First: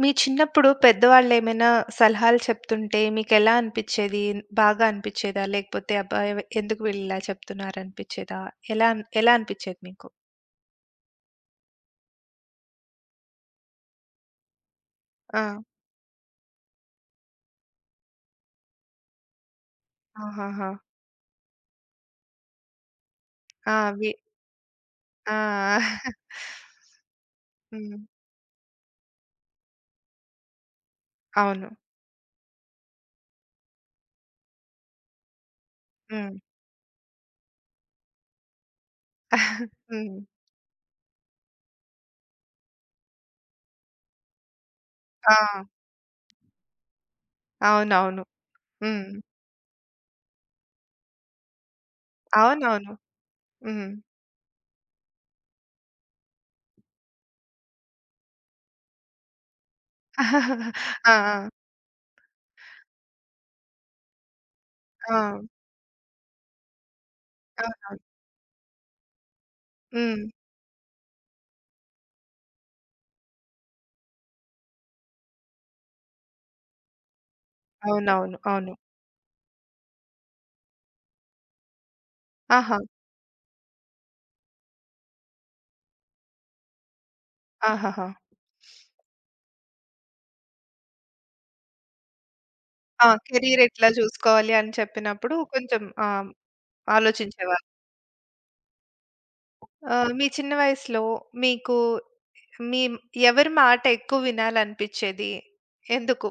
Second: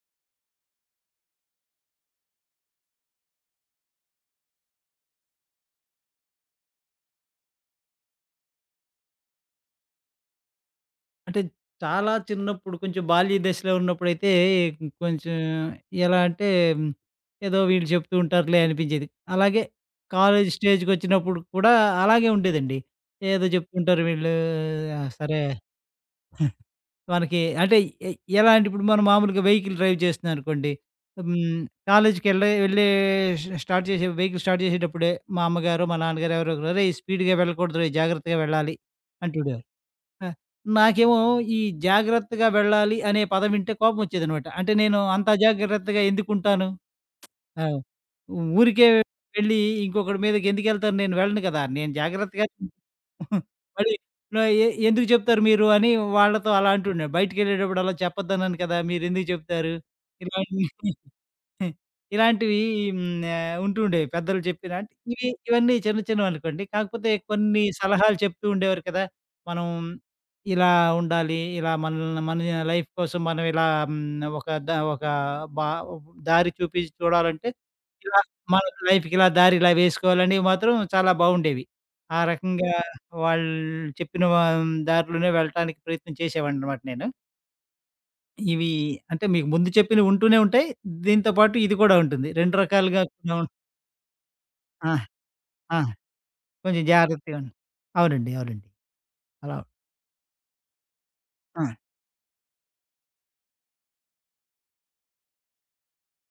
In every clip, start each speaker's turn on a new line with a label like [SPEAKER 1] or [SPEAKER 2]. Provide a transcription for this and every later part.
[SPEAKER 1] మీ చిన్నప్పుడు పెద్దవాళ్ళేమైనా సలహాలు చెప్తుంటే మీకెలా అనిపిచ్చేది? బాగా అనిపిచ్చేదా? లేకపోతే అబ్బా! ఎందుకు వీళ్ళిలా చెప్తున్నారనిపిచ్చేదా? ఎలా ఎలా అనిపిచ్చేది మీకు?
[SPEAKER 2] అంటే చాలా చిన్నప్పుడు కొంచెం బాల్య దశలో ఉన్నప్పుడైతే కొంచెం
[SPEAKER 1] ఆ!
[SPEAKER 2] ఎలా అంటే హ్మ్, ఏదో వీళ్ళు చెప్తూ ఉంటారులే అనిపించేది. అలాగే కాలేజ్
[SPEAKER 1] ఆహాహా!
[SPEAKER 2] స్టేజ్‌కొచ్చినప్పుడు కూడా అలాగే ఉండేదండి. ఏదో
[SPEAKER 1] ఆ!
[SPEAKER 2] చెప్తుంటారు వీళ్ళు. ఆ!
[SPEAKER 1] ఆ!
[SPEAKER 2] సరే. మనకి అంటే
[SPEAKER 1] హ్మ్.
[SPEAKER 2] ఎ ఎలా అంటే ఇప్పుడు మనం మామూలుగా వెహికల్ డ్రైవ్ చేస్తున్నామనుకోండి. హ్మ్,
[SPEAKER 1] అవును.
[SPEAKER 2] వెళ్ళే స్టార్ట్ చేసే వెహికల్ స్టార్ట్ చేసేటప్పుడే మా అమ్మగారో, మా నాన్నగారో
[SPEAKER 1] హ్మ్.
[SPEAKER 2] ఎవరో ఒకరు "అరేయ్! స్పీడ్‌గా వెళ్ళకూడదురోయ్! జాగ్రత్తగా వెళ్ళాలి" అంటుండే.
[SPEAKER 1] హ్మ్.
[SPEAKER 2] ఆ! నాకేమో ఈ జాగ్రత్తగా వెళ్ళాలి అనే పదం వింటే కోపమొచ్చేదనమాట. అంటే నేను అంత
[SPEAKER 1] ఆ!
[SPEAKER 2] అజాగ్రత్తగా ఎందుకుంటాను? ఆ!
[SPEAKER 1] అవునవును.
[SPEAKER 2] ఊరికే
[SPEAKER 1] హ్మ్.
[SPEAKER 2] వెళ్ళి ఇంకొకడి మీదకి ఎందుకెళ్తాను? నేను వెళ్ళను కదా! నేను జాగ్రత్తగా.
[SPEAKER 1] అవునవును. హ్మ్.
[SPEAKER 2] మళ్ళీ న ఎందుకు చెప్తారు మీరు అని వాళ్ళతో అలా అంటుండే. బయటికెళ్ళేటప్పుడు అలా చెప్పొద్దన్నాను కదా! మీరెందుకు చెప్తారు? ఇలాంటివి.
[SPEAKER 1] ఆ!
[SPEAKER 2] హ్మ్. ఇలాంటివి ఉంటుండేవి పెద్దలు చెప్పిన. అంటే
[SPEAKER 1] ఆ!
[SPEAKER 2] ఇవి ఇవన్నీ చిన్న చిన్నవనుకోండి. కాకపోతే కొన్ని
[SPEAKER 1] ఆ!
[SPEAKER 2] సలహాలు చెప్తూ ఉండేవారు కదా! మనం
[SPEAKER 1] హ్మ్.
[SPEAKER 2] ఇలా ఉండాలి. ఇలా మనల్ని మన లైఫ్ కోసం మనం ఇలా ఒక బా దారి చూపించి చూడాలంటే ఇలా
[SPEAKER 1] అవునవును.
[SPEAKER 2] మన
[SPEAKER 1] అవును.
[SPEAKER 2] లైఫ్‌కి ఇలా దారి ఇలా వేసుకోవాలనేవి మాత్రం చాలా బావుండేవి. ఆ రకంగా
[SPEAKER 1] ఆహా!
[SPEAKER 2] వాళ్ళు చెప్పిన దారిలోనే వెళ్ళటానికి ప్రయత్నం చేసేవాడినన్నమాట నేను.
[SPEAKER 1] ఆహాహా!
[SPEAKER 2] ఇవి అంటే మీకు ముందు చెప్పినవి ఉంటూనే ఉంటాయి. దీంతో పాటు ఇది కూడా ఉంటుంది. 2 రకాలుగా
[SPEAKER 1] ఆ!
[SPEAKER 2] కూడా ఉం.
[SPEAKER 1] కెరీర్ ఎట్లా చూసుకోవాలి అని
[SPEAKER 2] ఆ!
[SPEAKER 1] చెప్పినప్పుడు
[SPEAKER 2] ఆ!
[SPEAKER 1] కొంచెం ఆ!
[SPEAKER 2] కొంచెం జాగ్రత్తగా ఉండి
[SPEAKER 1] ఆలోచించేవారు.
[SPEAKER 2] అవునండి. అవునండి. అలా.
[SPEAKER 1] ఆహ్, మీ చిన్న వయసులో
[SPEAKER 2] ఆ!
[SPEAKER 1] మీకు మీ ఎవరి మాట ఎక్కువ వినాలనిపిచ్చేది? ఎందుకు?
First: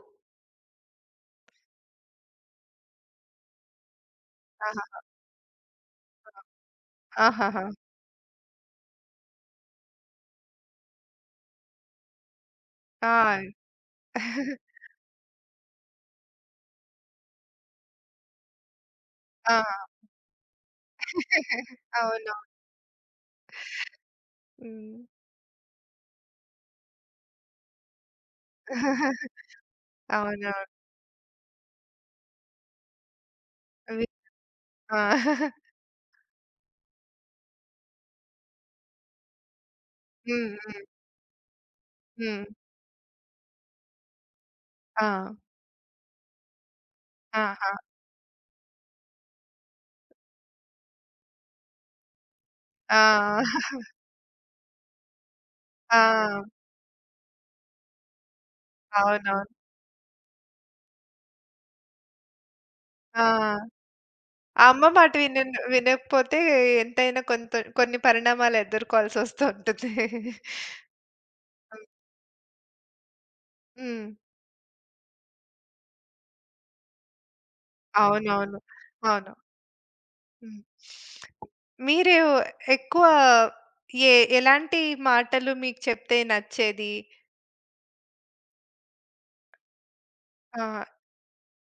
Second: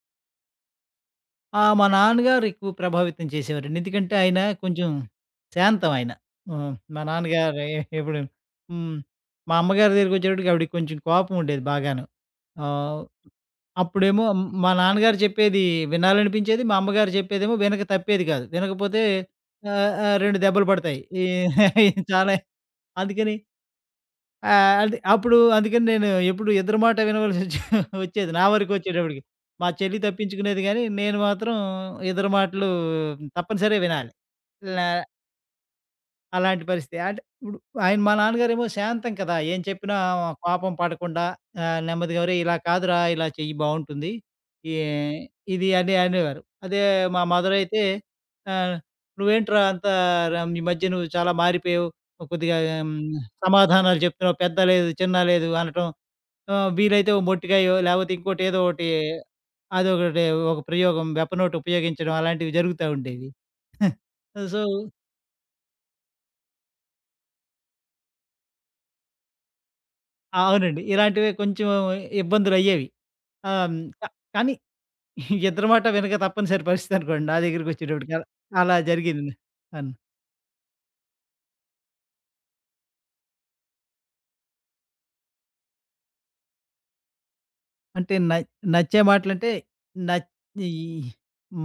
[SPEAKER 2] ఆ! మా నాన్నగారు ఎక్కువ ప్రభావితం చేసేవారండి. ఎందుకంటే ఆయన కొంచెం
[SPEAKER 1] ఆహా!
[SPEAKER 2] శాంతం ఆయన. మా నాన్నగారు
[SPEAKER 1] ఆహాహా!
[SPEAKER 2] ఎప్పుడు. హ్మ్. మా అమ్మగారి దగ్గరికొచ్చేటప్పటికి ఆవిడకి కొంచెం కోపం ఉండేది బాగాను. ఆహ్,
[SPEAKER 1] ఆ!
[SPEAKER 2] అప్పుడేమో మా నాన్నగారు చెప్పేది వినాలనిపించేది. మా అమ్మగారు చెప్పేదేమో వినక తప్పేది కాదు. వినకపోతే
[SPEAKER 1] ఆ!
[SPEAKER 2] ఆహ్, ఆహ్, 2 దెబ్బలు పడతాయి. ఈ
[SPEAKER 1] అవును.
[SPEAKER 2] చాలా. అందుకని
[SPEAKER 1] హ్మ్.
[SPEAKER 2] అది అప్పుడు అందుకని నేను ఎప్పుడు ఎదురు మాట వచ్చేది. నా వరకొచ్చేటప్పటికి. మా చెల్లి తప్పించుకునేది
[SPEAKER 1] అవునవును.
[SPEAKER 2] గానీ, నేను మాత్రం ఎదురు మాటలు తప్పనిసరిగా
[SPEAKER 1] అవి
[SPEAKER 2] వినాలి. ల
[SPEAKER 1] ఆ!
[SPEAKER 2] అలాంటి పరిస్థితి. అంటే ఇప్పుడు ఆయన మా నాన్నగారేమో శాంతం కదా! ఏం చెప్పినా
[SPEAKER 1] హ్మ్.
[SPEAKER 2] కోపం
[SPEAKER 1] హ్మ్.
[SPEAKER 2] పడకుండా నెమ్మదిగా "ఒరేయ్!
[SPEAKER 1] హ్మ్.
[SPEAKER 2] ఇలా కాదురా! ఇలా చెయ్యి బావుంటుంది. ఈ
[SPEAKER 1] ఆ!
[SPEAKER 2] ఇది" అని అనేవారు. అదే మా మదర్
[SPEAKER 1] ఆహా!
[SPEAKER 2] అయితే ఆహ్, "నువ్వేంట్రా అంత ఈ మధ్య నువ్వు చాలా మారిపోయావు. కొద్దిగా
[SPEAKER 1] ఆ!
[SPEAKER 2] సమాధానాలు చెప్తున్నావు. పెద్ద లేదు, చిన్న లేదు" అనటం.
[SPEAKER 1] ఆ!
[SPEAKER 2] వీలైతే ఓ మొట్టికాయో లేకపోతే ఇంకోటి ఏదో ఒకటి
[SPEAKER 1] అవునవును.
[SPEAKER 2] అదొకటి ఒక వెపన్ ఒకటి ఉపయోగించడం అలాంటివి జరుగుతా ఉండేవి.
[SPEAKER 1] ఆ!
[SPEAKER 2] సో
[SPEAKER 1] ఆ అమ్మ మాట వినకపోతే ఎంతైనా కొంత కొన్ని పరిణామాలు ఎదుర్కోవాల్సొస్తూ ఉంటుంది.
[SPEAKER 2] ఆ! అవునండి. ఇలాంటివి కొంచెం ఇబ్బందులయ్యేవి. ఆహ్, హ్మ్.
[SPEAKER 1] హ్మ్.
[SPEAKER 2] క కానీ ఇద్దరి మాట వినక తప్పనిసరి పరిస్థితనుకోండి నా దగ్గరికొచ్చేటప్పటికి
[SPEAKER 1] అవునవును.
[SPEAKER 2] అలా
[SPEAKER 1] అవును.
[SPEAKER 2] జరిగింది. అన్
[SPEAKER 1] హ్మ్. మీరు ఎక్కువ ఏ ఎలాంటి మాటలు మీకు చెప్తే నచ్చేది?
[SPEAKER 2] అంటే నచ్చే మాటలంటే నచ్ ఈ
[SPEAKER 1] ఆ!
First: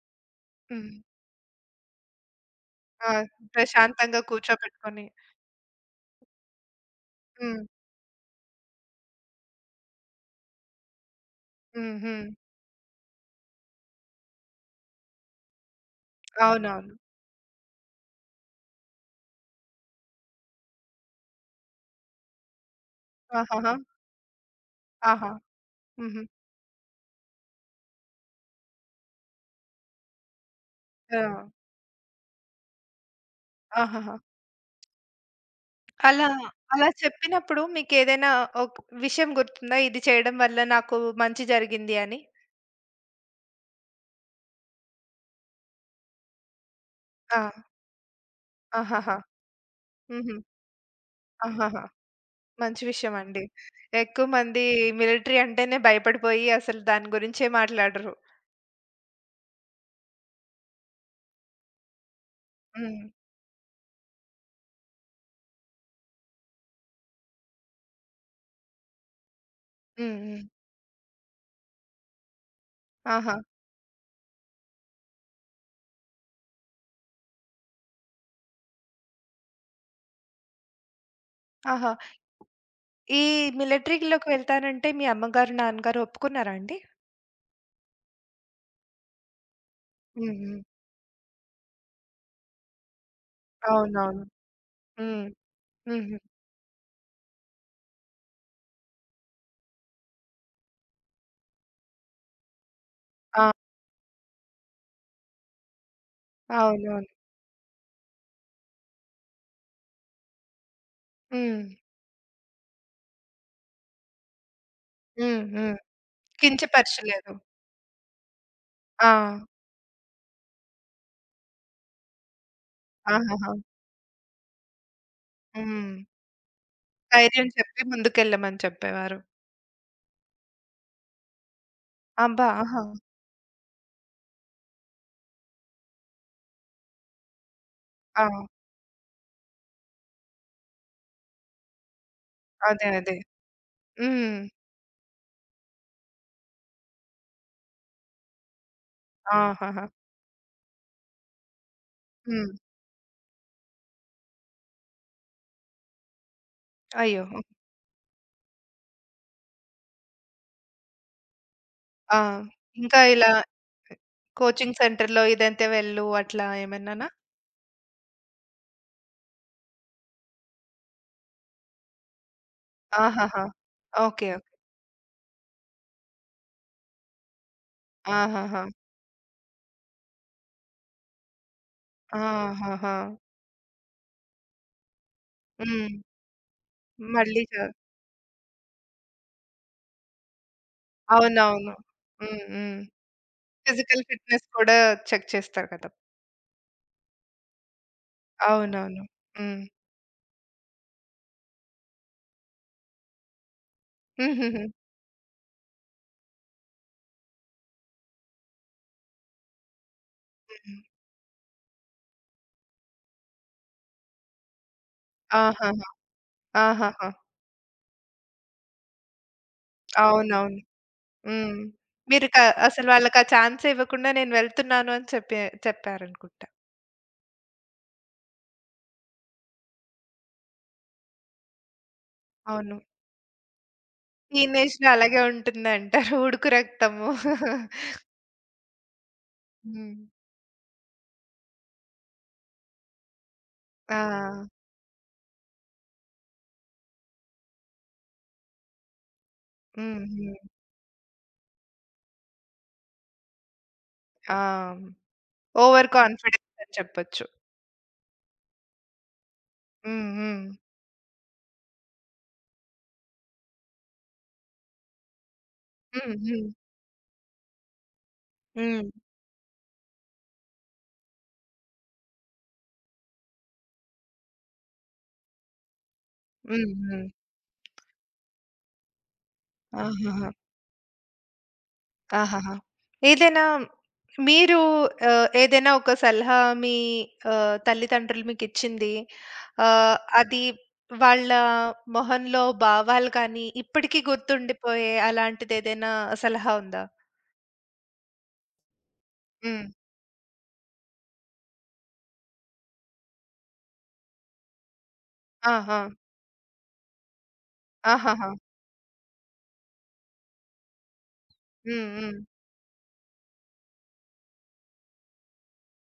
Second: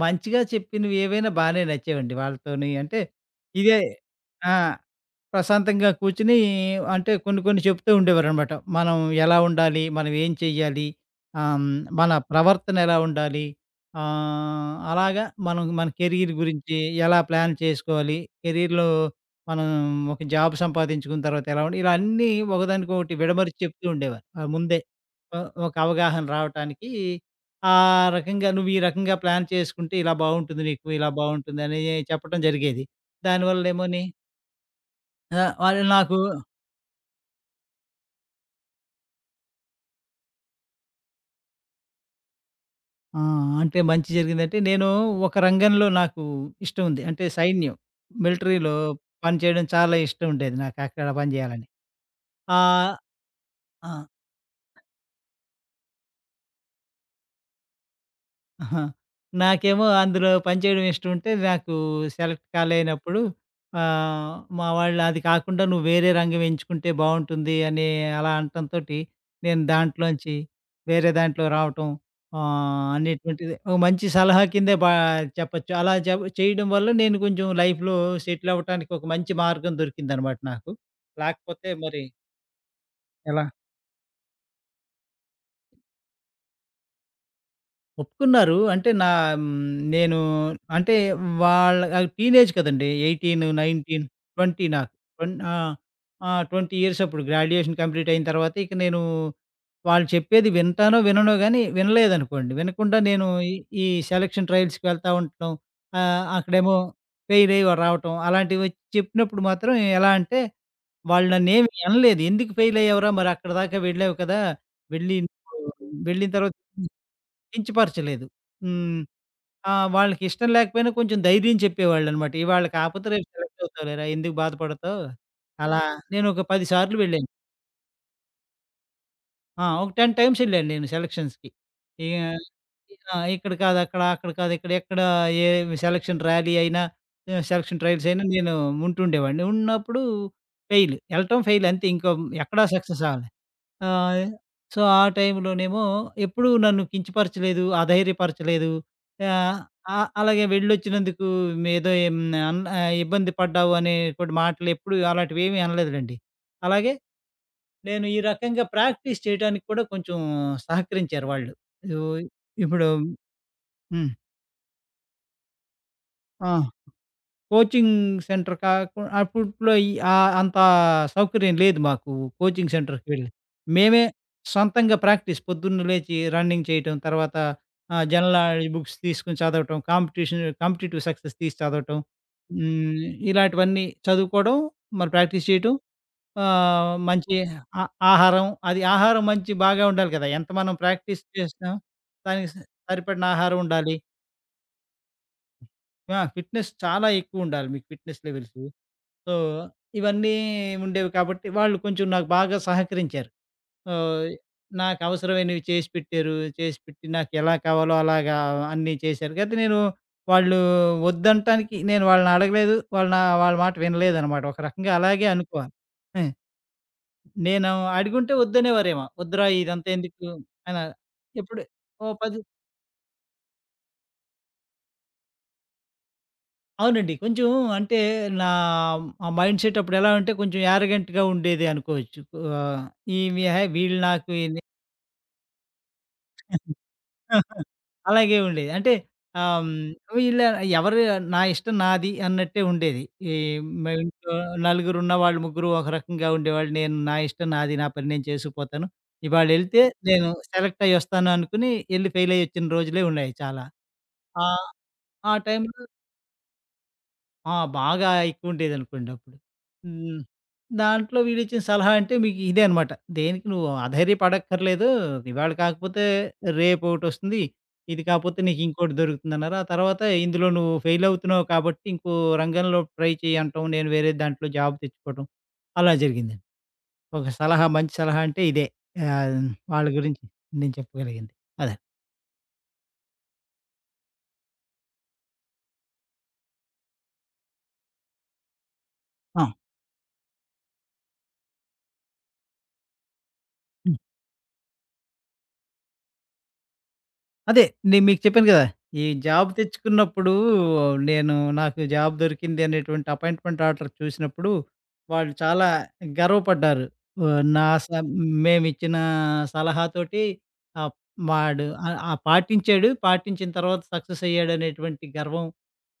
[SPEAKER 2] మంచిగా
[SPEAKER 1] హ్మ్.
[SPEAKER 2] చెప్పినవి ఏవైనా బానే నచ్చేవండి వాళ్ళతోని. అంటే
[SPEAKER 1] ఆ!
[SPEAKER 2] ఇదే.
[SPEAKER 1] ప్రశాంతంగా
[SPEAKER 2] ఆ!
[SPEAKER 1] కూర్చోబెట్టుకొని.
[SPEAKER 2] ప్రశాంతంగా కూర్చొని అంటే కొన్ని
[SPEAKER 1] హ్మ్.
[SPEAKER 2] కొన్ని చెప్తూ ఉండేవారనమాట. మనం ఎలా ఉండాలి? మనం ఏం చెయ్యాలి? ఆహ్, హ్మ్,
[SPEAKER 1] హ్మ్.
[SPEAKER 2] మన
[SPEAKER 1] హ్మ్.
[SPEAKER 2] ప్రవర్తన ఎలా ఉండాలి? అలాగా మనం మన కెరీర్ గురించి
[SPEAKER 1] అవునవును.
[SPEAKER 2] ఎలా ప్లాన్ చేసుకోవాలి? కెరీర్‌లో మనం ఒక జాబ్ సంపాదించుకున్న తర్వాత ఎలా ఉండి ఇలా అన్నీ ఒకదానికొకటి విడమరిచి
[SPEAKER 1] ఆహాహా!
[SPEAKER 2] చెప్తూ ఉండేవారు. ఆ! ముందే.
[SPEAKER 1] ఆహా!
[SPEAKER 2] ఒ ఒక
[SPEAKER 1] హుహు.
[SPEAKER 2] అవగాహన రావటానికి ఆ రకంగా నువ్వు ఈ రకంగా ప్లాన్ చేసుకుంటే ఇలా బావుంటుంది నీకు, ఇలా
[SPEAKER 1] ఆ!
[SPEAKER 2] బావుంటుందని చెప్పటం జరిగేది. దానివల్లేమోని
[SPEAKER 1] ఆహాహా!
[SPEAKER 2] ఆ! వాళ్ళు నాకు.
[SPEAKER 1] అలా అలా చెప్పినప్పుడు మీకేదైనా ఒక విషయం గుర్తుందా? ఇది చేయడం వల్ల నాకు మంచి జరిగింది అని?
[SPEAKER 2] ఆ! అంటే మంచి జరిగిందంటే నేను ఒక రంగంలో నాకు ఇష్టం ఉంది. అంటే
[SPEAKER 1] ఆ!
[SPEAKER 2] సైన్యం. మిలిటరీలో
[SPEAKER 1] ఆహాహా!
[SPEAKER 2] పనిచేయడం చాలా ఇష్టం
[SPEAKER 1] హుహు.
[SPEAKER 2] ఉండేది నాకు అక్కడ పని చేయాలని.
[SPEAKER 1] ఆహాహా! మంచి
[SPEAKER 2] ఆహ్,
[SPEAKER 1] విషయమండి.
[SPEAKER 2] ఆ!
[SPEAKER 1] ఎక్కువ మంది మిలిటరీ అంటేనే భయపడిపోయి అసలు దాని గురించే మాట్లాడరు.
[SPEAKER 2] ఆహా! నాకేమో అందులో పనిచేయడం ఇష్టం ఉంటే, నాకు సెలెక్ట్
[SPEAKER 1] హ్మ్.
[SPEAKER 2] కాలేనప్పుడు మా వాళ్ళు అది కాకుండా నువ్వు వేరే రంగం ఎంచుకుంటే బావుంటుంది అని అలా అనటంతోటి, నేను
[SPEAKER 1] హ్మ్.
[SPEAKER 2] దాంట్లోంచి
[SPEAKER 1] హ్మ్.
[SPEAKER 2] వేరే దాంట్లో రావటం
[SPEAKER 1] ఆహా!
[SPEAKER 2] అనేటువంటిది ఒక మంచి సలహా కిందే చెప్పొచ్చు. అలా చె చేయడం వల్ల నేను కొంచెం లైఫ్‌లో సెటిల్ అవ్వటానికి ఒక మంచి మార్గం దొరికిందనమాట నాకు. లేకపోతే
[SPEAKER 1] ఆహా!
[SPEAKER 2] మరి
[SPEAKER 1] ఈ
[SPEAKER 2] ఎలా?
[SPEAKER 1] మిలిటరీలోకి వెళ్తానంటే మీ అమ్మగారు, నాన్నగారు ఒప్పుకున్నారా అండి?
[SPEAKER 2] ఒప్పుకున్నారు. అంటే నా హ్మ్, నేను
[SPEAKER 1] హ్మ్. హ్మ్.
[SPEAKER 2] అంటే వాళ్ళ టీనేజ్ కదండీ. 18,
[SPEAKER 1] అవునవును.
[SPEAKER 2] 19, 20 నాకు.
[SPEAKER 1] హ్మ్.
[SPEAKER 2] ఆ!
[SPEAKER 1] హుహు.
[SPEAKER 2] ఆ! 20 ఇయర్స్ అప్పుడు గ్రాడ్యుయేషన్ కంప్లీట్ అయిన తర్వాత ఇక నేను వాళ్ళు చెప్పేది వింటానో, విననో గానీ వినలేదనుకోండి. వినకుండా నేను
[SPEAKER 1] ఆ!
[SPEAKER 2] ఈ ఈ సెలక్షన్ ట్రయల్స్‌కి వెళ్తా ఉండటం. అక్కడేమో
[SPEAKER 1] అవునవును.
[SPEAKER 2] ఫెయిల్ అయ్యి రావటం. అలాంటివి వచ్చి చెప్పినప్పుడు మాత్రం ఎలా అంటే వాళ్ళు
[SPEAKER 1] హ్మ్.
[SPEAKER 2] నన్నేమి అనలేదు. "ఎందుకు ఫెయిల్ అయ్యావురా? మరి అక్కడి దాకా వెళ్ళావు కదా! వెళ్ళి
[SPEAKER 1] హ్మ్. హ్మ్.
[SPEAKER 2] నువ్వు వెళ్ళిన తర్వాత"
[SPEAKER 1] కించపరచలేదు.
[SPEAKER 2] కించపరచలేదు. హ్మ్.
[SPEAKER 1] ఆ!
[SPEAKER 2] వాళ్ళకి ఇష్టం లేకపోయినా కొంచెం ధైర్యం చెప్పేవాళ్ళనమాట. ఇవాళ కాకపోతే రేపు
[SPEAKER 1] ఆహాహా!
[SPEAKER 2] సెలెక్ట్ అవుతావులేరా! ఎందుకు బాధపడతావు? అలా
[SPEAKER 1] హ్మ్.
[SPEAKER 2] నేనొక 10 సార్లు వెళ్ళాను.
[SPEAKER 1] ధైర్యం చెప్పి ముందుకెళ్ళమని చెప్పేవారు.
[SPEAKER 2] ఆ! ఒక 10 టైమ్స్ వెళ్ళాను నేను సెలక్షన్స్‌కి. ఇగ
[SPEAKER 1] అబ్బా! ఆహా!
[SPEAKER 2] ఆ! ఇక్కడ కాదు అక్కడ, అక్కడ కాదు ఇక్కడ, ఎక్కడ ఏ సెలక్షన్ ర్యాలీ అయినా, సెలక్షన్ ట్రయల్స్
[SPEAKER 1] ఆ!
[SPEAKER 2] అయినా నేను ఉంటుండేవాడిని. ఉన్నప్పుడు ఫెయిల్. ఎళ్ళటం ఫెయిల్ అంతే. ఇంకా ఎక్కడా
[SPEAKER 1] అదే.
[SPEAKER 2] సక్సెస్
[SPEAKER 1] అదే.
[SPEAKER 2] అవ్వలే. ఆహ్,
[SPEAKER 1] హ్మ్.
[SPEAKER 2] సో, ఆ టైంలోనేమో ఎప్పుడూ నన్ను కించపరచలేదు, అధైర్యపరచలేదు. ఆహ్,
[SPEAKER 1] ఆహాహా!
[SPEAKER 2] ఆహ్, అలాగే వెళ్ళొచ్చినందుకు ఏదో
[SPEAKER 1] హ్మ్.
[SPEAKER 2] ఇబ్బంది పడ్డావు అనేటువంటి మాటలెప్పుడూ అలాంటివేమీ అనలేదులెండి. అలాగే
[SPEAKER 1] అయ్యో!
[SPEAKER 2] నేను ఈ రకంగా ప్రాక్టీస్ చేయటానికి కూడా కొంచెం సహకరించారు వాళ్ళు.
[SPEAKER 1] ఆ!
[SPEAKER 2] ఓహ్! ఇప్పుడు
[SPEAKER 1] ఇంకా ఇలా
[SPEAKER 2] హ్మ్.
[SPEAKER 1] కోచింగ్ సెంటర్‌లో ఇదంతే వెళ్ళు అట్లా
[SPEAKER 2] ఆ!
[SPEAKER 1] ఏమన్నానా?
[SPEAKER 2] కోచింగ్ సెంటర్ కాకు అప్పట్లో అంత సౌకర్యం లేదు మాకు కోచింగ్ సెంటర్‌కి వెళ్ళి.
[SPEAKER 1] ఆహాహా!
[SPEAKER 2] మేమే
[SPEAKER 1] ఓకే. ఓకే.
[SPEAKER 2] సొంతంగా ప్రాక్టీస్ పొద్దున్న లేచి రన్నింగ్ చేయటం, తర్వాత
[SPEAKER 1] ఆహాహా!
[SPEAKER 2] జనరల్ బుక్స్ తీసుకొని చదవటం, కాంపిటీటివ్ సక్సెస్ తీసి చదవటం.
[SPEAKER 1] ఆహాహా!
[SPEAKER 2] హ్మ్. ఇలాంటివన్నీ చదువుకోవడం, మరి ప్రాక్టీస్ చేయటం.
[SPEAKER 1] హ్మ్.
[SPEAKER 2] మంచి
[SPEAKER 1] మళ్ళీ
[SPEAKER 2] ఆ ఆహారం అది ఆహారం మంచి బాగా ఉండాలి కదా! ఎంత మనం ప్రాక్టీస్
[SPEAKER 1] అవునవును.
[SPEAKER 2] చేస్తాం
[SPEAKER 1] హ్మ్.
[SPEAKER 2] దానికి
[SPEAKER 1] హ్మ్.
[SPEAKER 2] సరిపడిన ఆహారం ఉండాలి.
[SPEAKER 1] ఫిజికల్ ఫిట్‌నెస్ కూడా చెక్ చేస్తారు కదా!
[SPEAKER 2] ఆ! ఫిట్‌నెస్ చాలా ఎక్కువ ఉండాలి మీకు ఫిట్‌నెస్ లెవెల్స్.
[SPEAKER 1] అవునవును.
[SPEAKER 2] సో,
[SPEAKER 1] హ్మ్.
[SPEAKER 2] ఇవన్నీ ఉండేవి కాబట్టి వాళ్ళు కొంచెం నాకు బాగా సహకరించారు. ఆహ్,
[SPEAKER 1] హుహుహు.
[SPEAKER 2] నాకు అవసరమైనవి చేసి పెట్టారు. చేసి పెట్టి నాకెలా కావాలో అలాగా అన్నీ చేశారు. కాతే నేను వాళ్ళు
[SPEAKER 1] హ్మ్.
[SPEAKER 2] వద్దంటానికి నేను వాళ్ళని అడగలేదు. వాళ్ళ మాట వినలేదనమాట. ఒక రకంగా అలాగే అనుకోవాలి.
[SPEAKER 1] ఆహాహా!
[SPEAKER 2] ఆ!
[SPEAKER 1] ఆహాహా!
[SPEAKER 2] నేను అడిగుంటే వద్దనేవారేమో. "వద్దురా ఇదంతా ఎందుకు"
[SPEAKER 1] అవునవును.
[SPEAKER 2] అని
[SPEAKER 1] హ్మ్.
[SPEAKER 2] ఎప్పుడు ఓ
[SPEAKER 1] మీరు
[SPEAKER 2] 10
[SPEAKER 1] అసలు వాళ్ళకి ఆ ఛాన్స్ ఇవ్వకుండా నేను వెళ్తున్నాను అని చెప్పే చెప్పారనుకుంటా.
[SPEAKER 2] అవునండి. కొంచెం అంటే నా ఆ మైండ్‌సెట్ అప్పుడు ఎలా అంటే కొంచెం యారగెంట్‌గా ఉండేది అనుకోవచ్చు.
[SPEAKER 1] అవును.
[SPEAKER 2] ఆహ్, ఈమె హే! వీళ్ళు నాకు ఈన్ని.
[SPEAKER 1] టీనేజ్‌లో అలాగే ఉంటుంది అంటారు. ఉడుకు రక్తము.
[SPEAKER 2] అలాగే ఉండేది. అంటే ఆహ్, హ్మ్,
[SPEAKER 1] హ్మ్.
[SPEAKER 2] వీళ్ళ ఎవరు నా ఇష్టం నాది అన్నట్టే ఉండేది. ఈ మా ఇంట్లో
[SPEAKER 1] ఆ!
[SPEAKER 2] నలుగురున్న వాళ్ళు ముగ్గురు ఒక రకంగా ఉండేవాళ్ళు. నేను నా ఇష్టం నాది నా పని నేను చేసుకుపోతాను. ఇవాళెళ్తే
[SPEAKER 1] హ్మ్.
[SPEAKER 2] నేను
[SPEAKER 1] హ్మ్.
[SPEAKER 2] సెలెక్ట్ అయ్యొస్తాను అనుకుని ఎళ్లి ఫెయిల్ అయ్యొచ్చిన రోజులే ఉన్నాయి చాలా.
[SPEAKER 1] ఆ!
[SPEAKER 2] ఆ! ఆ టైంలో
[SPEAKER 1] ఓవర్ కాన్ఫిడెన్స్ అని చెప్పొచ్చు.
[SPEAKER 2] ఆ! బాగా ఎక్కువుండేదనుకోండి అప్పుడు.
[SPEAKER 1] హ్మ్.
[SPEAKER 2] హ్మ్.
[SPEAKER 1] హ్మ్.
[SPEAKER 2] దాంట్లో వీడిచ్చిన సలహా అంటే మీకు ఇదే అనమాట. దేనికి నువ్వు అధైర్యపడక్కర్లేదు. ఇవాళ కాకపోతే
[SPEAKER 1] హ్మ్. హ్మ్.
[SPEAKER 2] రేపొకటొస్తుంది. ఇది కాపోతే
[SPEAKER 1] హ్మ్.
[SPEAKER 2] నీకింకోటి దొరుకుతుందన్నారు. ఆ తర్వాత ఇందులో నువ్వు ఫెయిలవుతున్నావు కాబట్టి ఇంకో రంగంలో ట్రై చెయ్యి అనటం. నేను వేరే దాంట్లో జాబ్ తెచ్చుకోవటం. అలా జరిగిందండి.
[SPEAKER 1] హ్మ్. హ్మ్.
[SPEAKER 2] ఒక సలహా మంచి సలహా అంటే ఇదే. ఆహ్, వాళ్ళ గురించి
[SPEAKER 1] ఆహాహా!
[SPEAKER 2] నేను చెప్పగలిగింది. అదే.
[SPEAKER 1] ఆహాహా! ఏదైనా మీరు ఆహ్, ఏదైనా ఒక సలహా మీ ఆహ్, తల్లిదండ్రులు మీకిచ్చింది.
[SPEAKER 2] ఆ!
[SPEAKER 1] ఆహ్, అది వాళ్ళ మొహంలో భావాలు కానీ, ఇప్పటికీ గుర్తుండిపోయే అలాంటిదేదైనా సలహా ఉందా?
[SPEAKER 2] అదే నేను మీకు చెప్పాను కదా! ఈ జాబ్
[SPEAKER 1] హ్మ్.
[SPEAKER 2] తెచ్చుకున్నప్పుడు నేను నాకు జాబ్ దొరికింది అనేటువంటి అపాయింట్మెంట్ ఆర్డర్ చూసినప్పుడు, వాళ్ళు
[SPEAKER 1] ఆ!
[SPEAKER 2] చాలా
[SPEAKER 1] ఆ!
[SPEAKER 2] గర్వపడ్డారు. ఆహ్, నా స
[SPEAKER 1] ఆహాహా!
[SPEAKER 2] మేమిచ్చిన సలహాతోటి ఆహ్, వాడు
[SPEAKER 1] హ్మ్.
[SPEAKER 2] ఆహ్,
[SPEAKER 1] హ్మ్.
[SPEAKER 2] ఆహ్, పాటించాడు. పాటించిన తర్వాత సక్సెస్ అయ్యాడనేటువంటి గర్వం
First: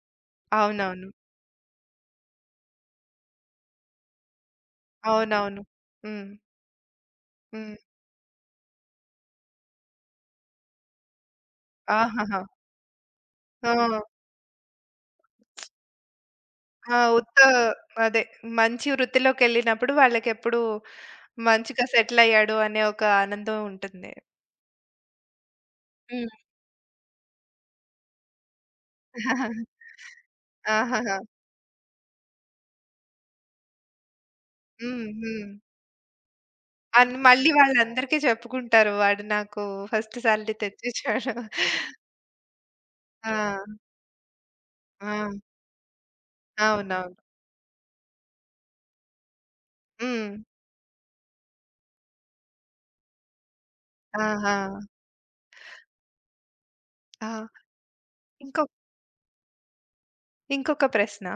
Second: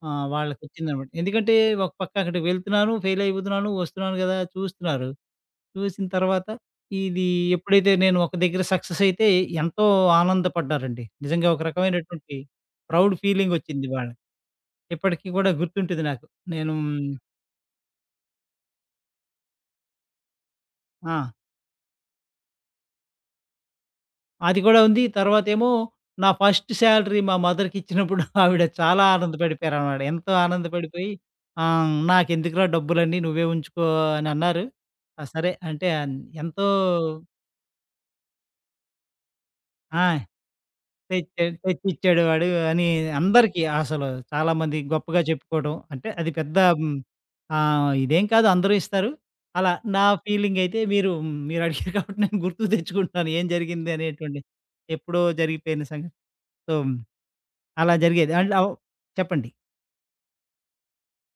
[SPEAKER 1] అవునవును.
[SPEAKER 2] వాళ్ళకొచ్చిందనమాట. ఎందుకంటే ఒక పక్క అక్కడికి వెళ్తున్నాను, ఫెయిల్ అయిపోతున్నాను, వస్తున్నాను గదా! చూస్తున్నారు.
[SPEAKER 1] అవునవును.
[SPEAKER 2] చూసిన
[SPEAKER 1] హ్మ్.
[SPEAKER 2] తర్వాత ఇది
[SPEAKER 1] హ్మ్.
[SPEAKER 2] ఎప్పుడైతే నేను ఒక దగ్గర సక్సెస్ అయితే ఎంతో ఆనందపడ్డారండి. నిజంగా ఒక రకమైనటువంటి
[SPEAKER 1] ఆహాహా!
[SPEAKER 2] ప్రౌడ్ ఫీలింగ్
[SPEAKER 1] ఆ!
[SPEAKER 2] వచ్చింది వాళ్ళకి. ఇప్పటికి కూడా గుర్తుంటుంది నాకు. నేను.
[SPEAKER 1] ఆ! ఉత్త అదే మంచి వృత్తిలోకెళ్ళినప్పుడు వాళ్ళకెప్పుడు
[SPEAKER 2] ఆ!
[SPEAKER 1] మంచిగా సెటిలయ్యాడు అనే ఒక ఆనందం ఉంటుంది.
[SPEAKER 2] అది కూడా ఉంది. తర్వాతేమో నా
[SPEAKER 1] హ్మ్.
[SPEAKER 2] ఫస్ట్ సాలరీ మా మదర్‌కి ఇచ్చినప్పుడు ఆవిడ చాలా ఆనందపడిపోయారనమాట. ఎంతో ఆనందపడిపోయి
[SPEAKER 1] ఆహాహా!
[SPEAKER 2] "నాకెందుకురా డబ్బులన్నీ నువ్వే ఉంచుకో" అని అన్నారు.
[SPEAKER 1] హ్మ్.
[SPEAKER 2] ఆ!
[SPEAKER 1] హ్మ్.
[SPEAKER 2] సరే అంటే ఎంతో.
[SPEAKER 1] అని మళ్ళీ వాళ్ళందరికీ చెప్పుకుంటారు. వాడు నాకు
[SPEAKER 2] ఆ!
[SPEAKER 1] First salary తెచ్చిచ్చాడు.
[SPEAKER 2] తెచ్చిచ్చాడు వాడు అని
[SPEAKER 1] ఆ!
[SPEAKER 2] అందరికీ అసలు చాలామంది
[SPEAKER 1] ఆ!
[SPEAKER 2] గొప్పగా చెప్పుకోవడం. అంటే అది పెద్ద
[SPEAKER 1] అవునవును.
[SPEAKER 2] ఇదేం కాదు అందరూ ఇస్తారు. అలా నా
[SPEAKER 1] హ్మ్.
[SPEAKER 2] ఫీలింగయితే మీరు మీరు అడిగారు కాబట్టి నేను గుర్తుకు తెచ్చుకుంటున్నాను. ఏం జరిగింది అనేటువంటి
[SPEAKER 1] ఆహా!
[SPEAKER 2] ఎప్పుడో జరిగిపోయిన సంగతి. సో,
[SPEAKER 1] ఆ!
[SPEAKER 2] అలా జరిగేది. అండ్
[SPEAKER 1] ఇంకొక
[SPEAKER 2] అవ్ చెప్పండి.
[SPEAKER 1] ఇంకొక ప్రశ్న.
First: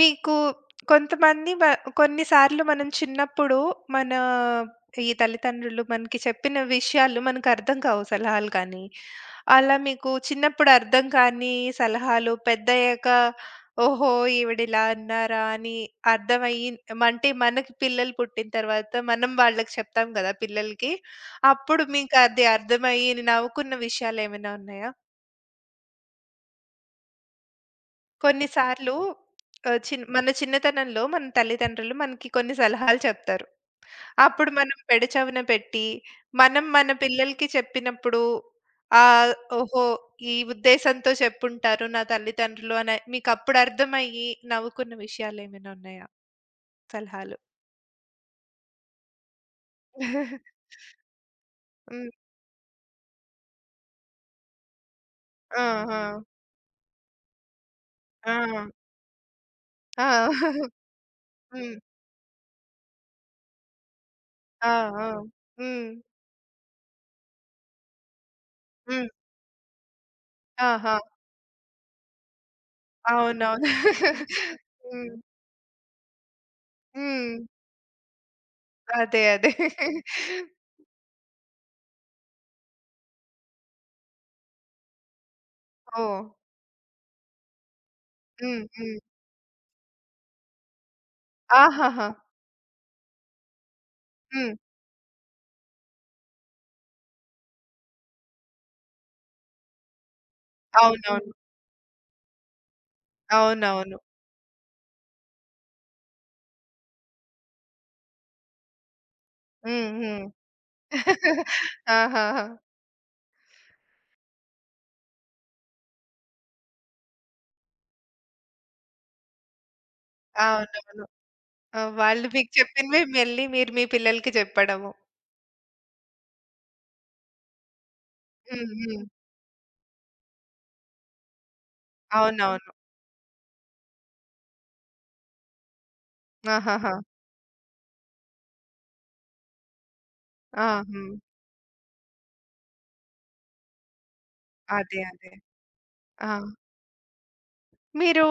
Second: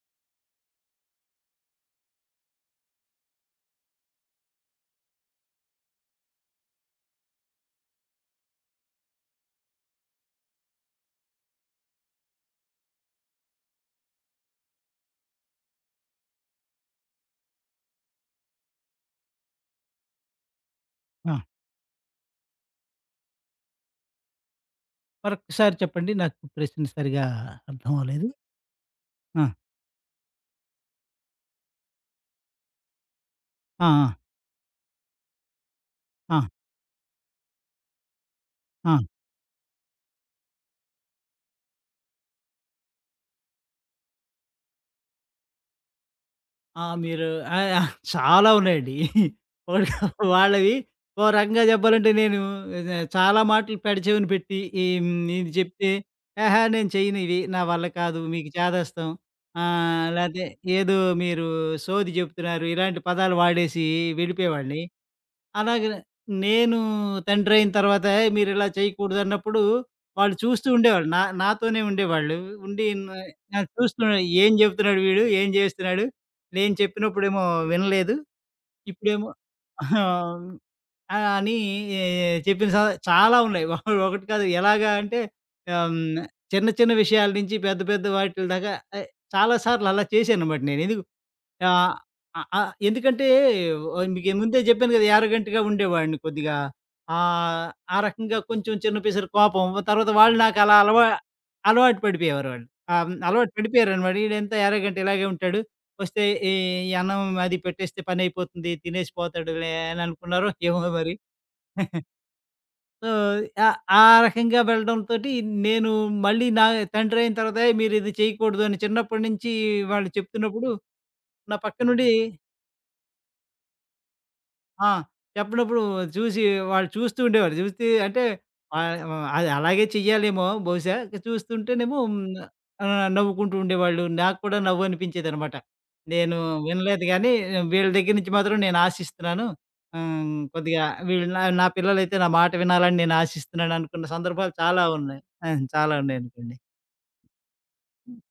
[SPEAKER 1] మీకు కొంతమంది కొన్నిసార్లు మనం చిన్నప్పుడు మన ఈ తల్లిదండ్రులు మనకి చెప్పిన విషయాలు మనకర్థం కావు సలహాలు కానీ, అలా మీకు చిన్నప్పుడు అర్థం కాని సలహాలు పెద్దయ్యాక ఓహో! ఈవిడిలా అన్నారా అని అర్థమయ్యి అంటే మనకి పిల్లలు పుట్టిన తర్వాత మనం వాళ్ళకి చెప్తాం కదా పిల్లలకి.
[SPEAKER 2] ఆ!
[SPEAKER 1] అప్పుడు మీకు అది అర్థమయ్యి నవ్వుకున్న విషయాలేమైనా ఉన్నాయా?
[SPEAKER 2] మరొక్కసారి చెప్పండి. నాకు ప్రశ్న సరిగా అర్థం అవ్వలేదు.
[SPEAKER 1] కొన్నిసార్లు
[SPEAKER 2] ఆ!
[SPEAKER 1] ఆహ్, మన చిన్నతనంలో మన తల్లిదండ్రులు మనకి కొన్ని సలహాలు చెప్తారు.
[SPEAKER 2] ఆ! ఆ!
[SPEAKER 1] అప్పుడు మనం పెడచెవిన పెట్టి,
[SPEAKER 2] ఆ!
[SPEAKER 1] మనం మన పిల్లలకి చెప్పినప్పుడు
[SPEAKER 2] ఆ!
[SPEAKER 1] ఆహ్, ఓహో! ఈ ఉద్దేశంతో చెప్పుంటారు నా తల్లిదండ్రులు అని మీకప్పుడు అర్థమయ్యి నవ్వుకున్న విషయాలేమైనా ఉన్నాయా?
[SPEAKER 2] ఆ! మీరు.
[SPEAKER 1] సలహాలు?
[SPEAKER 2] ఆ! ఆ! చాలా ఉన్నాయండి. ఒకటి కాదు వాళ్ళవి. ఓ రకంగా
[SPEAKER 1] హ్మ్.
[SPEAKER 2] చెప్పాలంటే నేను నే చాలా మాటలు పెడచెవిన పెట్టి ఈ హ్మ్, ఇది
[SPEAKER 1] ఆ!
[SPEAKER 2] చెప్తే,
[SPEAKER 1] ఆ!
[SPEAKER 2] "ఆహా! నేను చెయ్యను ఇవి. నా వల్ల కాదు. మీకు చేదస్తం."
[SPEAKER 1] ఆ! ఆ!
[SPEAKER 2] లేతే ఏదో మీరు
[SPEAKER 1] హ్మ్.
[SPEAKER 2] సోది చెప్తున్నారు. ఇలాంటి పదాలు వాడేసి
[SPEAKER 1] ఆ!
[SPEAKER 2] వెళ్ళిపోయేవాడిని.
[SPEAKER 1] ఆ! హ్మ్.
[SPEAKER 2] అలాగే నేను తండ్రయిన తర్వాత మీరిలా
[SPEAKER 1] హ్మ్.
[SPEAKER 2] చేయకూడదన్నప్పుడు వాళ్ళు చూస్తూ
[SPEAKER 1] ఆహా!
[SPEAKER 2] ఉండేవాళ్ళు. నాతోనే ఉండేవాళ్ళు. ఉండి న
[SPEAKER 1] అవునవును.
[SPEAKER 2] నాకు చూస్తూ ఏం చెప్తున్నాడు
[SPEAKER 1] హ్మ్.
[SPEAKER 2] వీడు? ఏం చేస్తున్నాడు? నేను
[SPEAKER 1] హ్మ్.
[SPEAKER 2] చెప్పినప్పుడేమో వినలేదు.
[SPEAKER 1] అదే.
[SPEAKER 2] ఇప్పుడేమో
[SPEAKER 1] అదే.
[SPEAKER 2] ఆహ్, అని ఏ, చెప్పిన స చాలా ఉన్నాయి. ఒకటి కాదు. ఎలాగా అంటే ఆహ్, హ్మ్.
[SPEAKER 1] ఓహ్!
[SPEAKER 2] చిన్న చిన్న విషయాల నుంచి పెద్ద పెద్ద వాటిల
[SPEAKER 1] హ్మ్.
[SPEAKER 2] దాకా
[SPEAKER 1] హ్మ్.
[SPEAKER 2] ఆహ్, చాలా సార్లు అలా చేశానన్నమాట నేను. ఎందుకు ఆహ్,
[SPEAKER 1] ఆహాహా!
[SPEAKER 2] అ ఆ ఎందుకంటే ఓ మీకు
[SPEAKER 1] హ్మ్.
[SPEAKER 2] ముందే చెప్పాను కదా! యారోగెంట్‌గా ఉండేవాడిని కొద్దిగా. ఆహ్, ఆ రకంగా కొంచెం చిన్న పిసరు కోపం. తర్వాత వాళ్ళు నాకు అలా
[SPEAKER 1] అవునవును.
[SPEAKER 2] అలవాటు పడిపోయేవారు వాళ్ళు. అలవాటు
[SPEAKER 1] అవునవును.
[SPEAKER 2] పడిపోయారనమాట. ఈడెంత యారోగెంట్ ఇలాగే ఉంటాడు. వస్తే ఈ అన్నం పెట్టేస్తే పనైపోతుంది. తినేసి పోతాడులే
[SPEAKER 1] హ్మ్.
[SPEAKER 2] అని
[SPEAKER 1] హ్మ్.
[SPEAKER 2] అనుకున్నారో ఏమో మరి.
[SPEAKER 1] ఆహాహా!
[SPEAKER 2] సో, ఆ ఆ రకంగా వెళ్ళడంతోటి నేను మళ్ళీ నా తండ్రి అయిన తర్వాత "మీరిది చేయకూడదు" అని చిన్నప్పటి నుంచి వాళ్ళు చెప్తున్నప్పుడు
[SPEAKER 1] అవునవును.
[SPEAKER 2] నా పక్క
[SPEAKER 1] ఆ!
[SPEAKER 2] నుండి.
[SPEAKER 1] వాళ్ళు మీకు చెప్పినవి మళ్ళీ మీరు మీ పిల్లలకి
[SPEAKER 2] ఆ!
[SPEAKER 1] చెప్పడము.
[SPEAKER 2] చెప్పినప్పుడు చూసి వాళ్ళు చూస్తూ ఉండేవారు. చూస్తే అంటే
[SPEAKER 1] హ్మ్.
[SPEAKER 2] ఆహ్,
[SPEAKER 1] హ్మ్.
[SPEAKER 2] అది అలాగే చెయ్యాలేమో బహుశా! చూస్తుంటేనేమో హ్మ్.
[SPEAKER 1] అవునవును.
[SPEAKER 2] నవ్వుకుంటూ ఉండేవాళ్ళు. నాకు కూడా నవ్వు అనిపించేదనమాట. నేను
[SPEAKER 1] ఆహాహా!
[SPEAKER 2] వినలేదు గానీ వీళ్ళ దగ్గర నుంచి మాత్రం నేను ఆశిస్తున్నాను. హ్మ్.
[SPEAKER 1] ఆ!
[SPEAKER 2] కొద్దిగా
[SPEAKER 1] హ్మ్.
[SPEAKER 2] వీళ్ళు నా నా పిల్లలైతే నా మాట వినాలని నేను ఆశిస్తున్నాను అనుకున్న సందర్భాలు చాలా
[SPEAKER 1] అదే.
[SPEAKER 2] ఉన్నాయి.
[SPEAKER 1] అదే.
[SPEAKER 2] ఆ! చాలా
[SPEAKER 1] ఆ!
[SPEAKER 2] ఉన్నాయనుకోండి.
[SPEAKER 1] మీరు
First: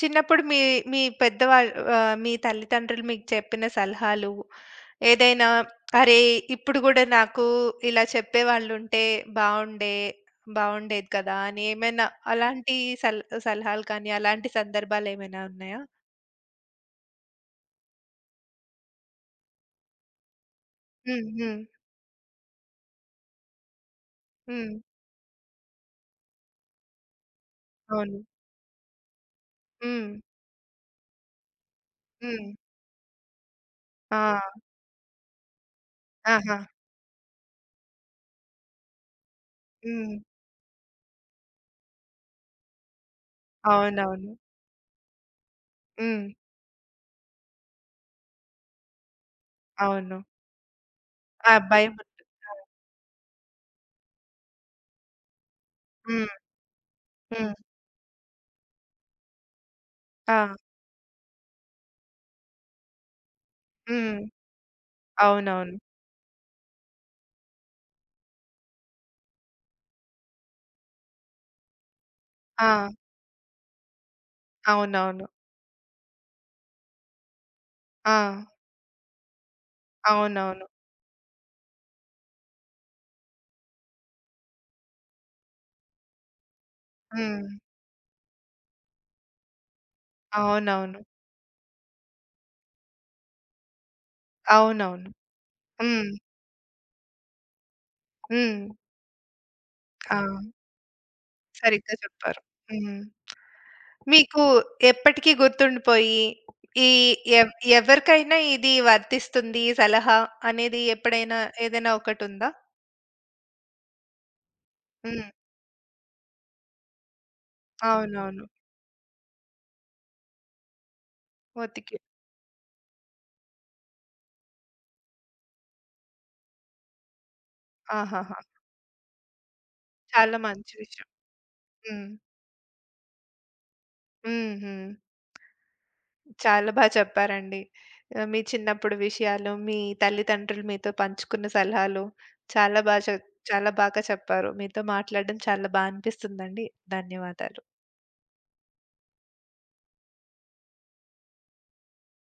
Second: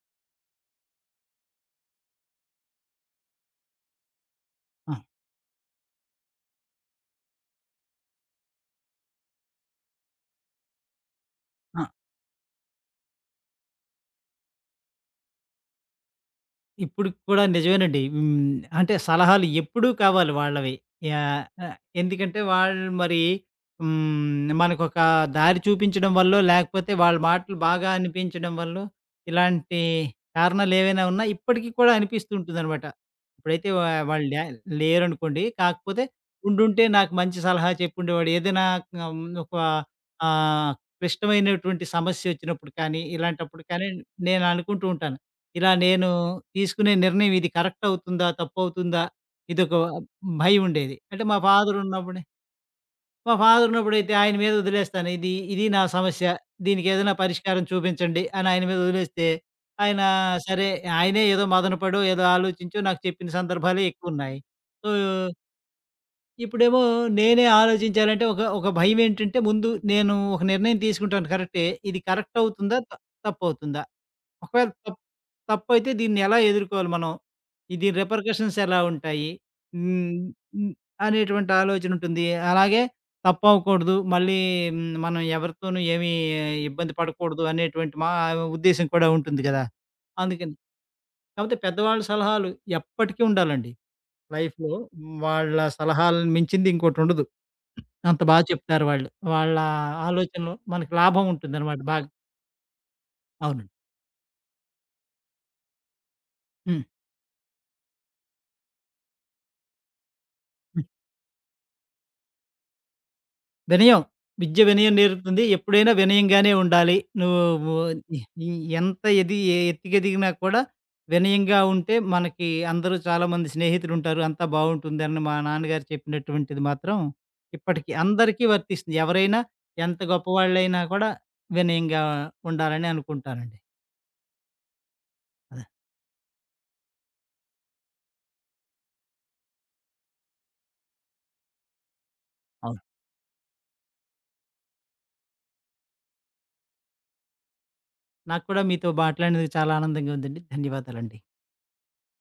[SPEAKER 1] చిన్నప్పుడు మీ మీ పెద్దవాళ్ళు ఆహ్, మీ తల్లిదండ్రులు మీకు చెప్పిన సలహాలు
[SPEAKER 2] ఆ!
[SPEAKER 1] ఏదైనా అరే! ఇప్పుడు గూడా నాకు ఇలా చెప్పేవాళ్ళుంటే బావుండే బావుండేది కదా! అని
[SPEAKER 2] ఆ!
[SPEAKER 1] ఏమైనా అలాంటి సల్ సలహాలు కానీ, అలాంటి సందర్భాలేమైనా ఉన్నాయా?
[SPEAKER 2] ఇప్పుడు కూడా నిజమేనండి. హ్మ్. అంటే సలహాలు ఎప్పుడూ కావాలి వాళ్ళవి.
[SPEAKER 1] హ్మ్.
[SPEAKER 2] యాహ్!
[SPEAKER 1] హ్మ్.
[SPEAKER 2] ఎందుకంటే వాళ్ళు మరి హ్మ్.
[SPEAKER 1] హ్మ్.
[SPEAKER 2] మనకొక దారి చూపించడం వల్లో, లేకపోతే వాళ్ళ మాటలు బాగా
[SPEAKER 1] అవును.
[SPEAKER 2] అనిపించడం వల్లో, ఇలాంటి
[SPEAKER 1] హ్మ్.
[SPEAKER 2] కారణాలు ఏవైనా ఉన్నా ఇప్పటికి కూడా అనిపిస్తూ
[SPEAKER 1] హ్మ్.
[SPEAKER 2] ఉంటుందనమాట. ఇప్పుడైతే
[SPEAKER 1] ఆ!
[SPEAKER 2] వాళ్ళు లేరనుకోండి. కాకపోతే
[SPEAKER 1] ఆహా!
[SPEAKER 2] ఉండుంటే నాకు మంచి సలహా చెప్పుండేవాడు. ఏదైనా ఆహ్, ఒక
[SPEAKER 1] హ్మ్.
[SPEAKER 2] ఆహ్, క్లిష్టమైనటువంటి సమస్యొచ్చినప్పుడు కానీ, ఇలాంటప్పుడు కానీ
[SPEAKER 1] అవునవును.
[SPEAKER 2] నేను అనుకుంటూ ఉంటాను. ఇలా నేను
[SPEAKER 1] హ్మ్.
[SPEAKER 2] తీసుకునే నిర్ణయం ఇది కరెక్ట్ అవుతుందా? తప్పవుతుందా? ఇదొక
[SPEAKER 1] అవును.
[SPEAKER 2] భయం ఉండేది. అంటే మా
[SPEAKER 1] ఆ!
[SPEAKER 2] ఫాదర్ ఉన్నప్పుడే
[SPEAKER 1] భయముంటుంది. ఆ!
[SPEAKER 2] మా ఫాదర్ ఉన్నప్పుడైతే ఆయన మీద వదిలేస్తాను. ఇది ఇది నా సమస్య.
[SPEAKER 1] హ్మ్.
[SPEAKER 2] దీనికేదైనా
[SPEAKER 1] హ్మ్.
[SPEAKER 2] పరిష్కారం చూపించండి అని ఆయన మీద వదిలేస్తే, ఆయన
[SPEAKER 1] ఆ!
[SPEAKER 2] సరే ఆయనే ఏదో మదన పడో, ఏదో ఆలోచించో నాకు చెప్పిన సందర్భాలే
[SPEAKER 1] హ్మ్.
[SPEAKER 2] ఎక్కువున్నాయి. సో,
[SPEAKER 1] అవునవును.
[SPEAKER 2] ఇప్పుడేమో నేనే ఆలోచించాలంటే ఒక ఒక భయం ఏంటంటే ముందు నేను ఒక నిర్ణయం తీసుకుంటాను కరెక్టే. ఇది కరెక్ట్ అవుతుందా?
[SPEAKER 1] ఆ!
[SPEAKER 2] తప్పవుతుందా? ఒకవేళ
[SPEAKER 1] అవునవును.
[SPEAKER 2] తప్పైతే దీన్నెలా ఎదుర్కోవాలి మనం? దీని
[SPEAKER 1] ఆ!
[SPEAKER 2] రిపర్కషన్స్ ఎలా ఉంటాయి? హ్మ్.
[SPEAKER 1] అవునవును.
[SPEAKER 2] హ్మ్. అనేటువంటి ఆలోచనుంటుంది. అలాగే తప్పవ్వకూడదు. మళ్ళీ మనం ఎవరితోనూ ఏమీ ఇబ్బంది పడకూడదు
[SPEAKER 1] హ్మ్.
[SPEAKER 2] అనేటువంటి మా ఉద్దేశ్యం కూడా ఉంటుంది గదా! అందుకని.
[SPEAKER 1] అవునవును.
[SPEAKER 2] కాపోతే పెద్దవాళ్ళ సలహాలు ఎప్పటికీ ఉండాలండి. లైఫ్‌లో
[SPEAKER 1] అవునవును.
[SPEAKER 2] వాళ్ళ
[SPEAKER 1] హ్మ్.
[SPEAKER 2] సలహాలను మించింది ఇంకోటుండదు. అంత
[SPEAKER 1] హ్మ్.
[SPEAKER 2] చెప్తారు వాళ్ళు. వాళ్ళ
[SPEAKER 1] ఆ!
[SPEAKER 2] ఆలోచనలో మనకి లాభం ఉంటుందనమాట
[SPEAKER 1] సరిగ్గా
[SPEAKER 2] బాగా.
[SPEAKER 1] చెప్పారు. హ్మ్.
[SPEAKER 2] అవునండి.
[SPEAKER 1] మీకు ఎప్పటికీ గుర్తుండిపోయి
[SPEAKER 2] హ్మ్.
[SPEAKER 1] ఈ ఎవ్ ఎవరికైనా ఇది వర్తిస్తుంది ఈ సలహా అనేది ఎప్పుడైనా ఏదైనా ఒకటుందా?
[SPEAKER 2] వినయం. విద్య వినయం
[SPEAKER 1] హ్మ్.
[SPEAKER 2] నేర్పుతుంది. ఎప్పుడైనా వినయంగానే ఉండాలి. నువ్వు ఇ
[SPEAKER 1] అవునవును.
[SPEAKER 2] ఈ ఎంత ఎది ఏ ఎత్తుకెదిగినా కూడా వినయంగా ఉంటే
[SPEAKER 1] ఒతికి
[SPEAKER 2] మనకి అందరూ చాలామంది స్నేహితులుంటారు. అంతా బావుంటుందని మా నాన్నగారు చెప్పినటువంటిది మాత్రం ఇప్పటికి
[SPEAKER 1] ఆహాహా!
[SPEAKER 2] అందరికీ వర్తిస్తుంది. ఎవరైనా ఎంత
[SPEAKER 1] చాలా మంచి
[SPEAKER 2] గొప్పవాళ్ళైనా
[SPEAKER 1] విషయం.
[SPEAKER 2] కూడా వినయంగా
[SPEAKER 1] హ్మ్.
[SPEAKER 2] ఉండాలని అనుకుంటానండి.
[SPEAKER 1] హ్మ్. హ్మ్.
[SPEAKER 2] అదే.
[SPEAKER 1] చాలా బా చెప్పారండి. ఆహ్, మీ చిన్నప్పుడు విషయాలు, మీ తల్లిదండ్రులు మీతో పంచుకున్న సలహాలు
[SPEAKER 2] అవును.
[SPEAKER 1] చాలా బా చాలా బాగా చెప్పారు. మీతో మాట్లాడడం చాలా బా అనిపిస్తుందండి. ధన్యవాదాలు.
[SPEAKER 2] నాకు కూడా మీతో మాట్లాడినందుకు చాలా ఆనందంగా ఉందండి. ధన్యవాదాలండి.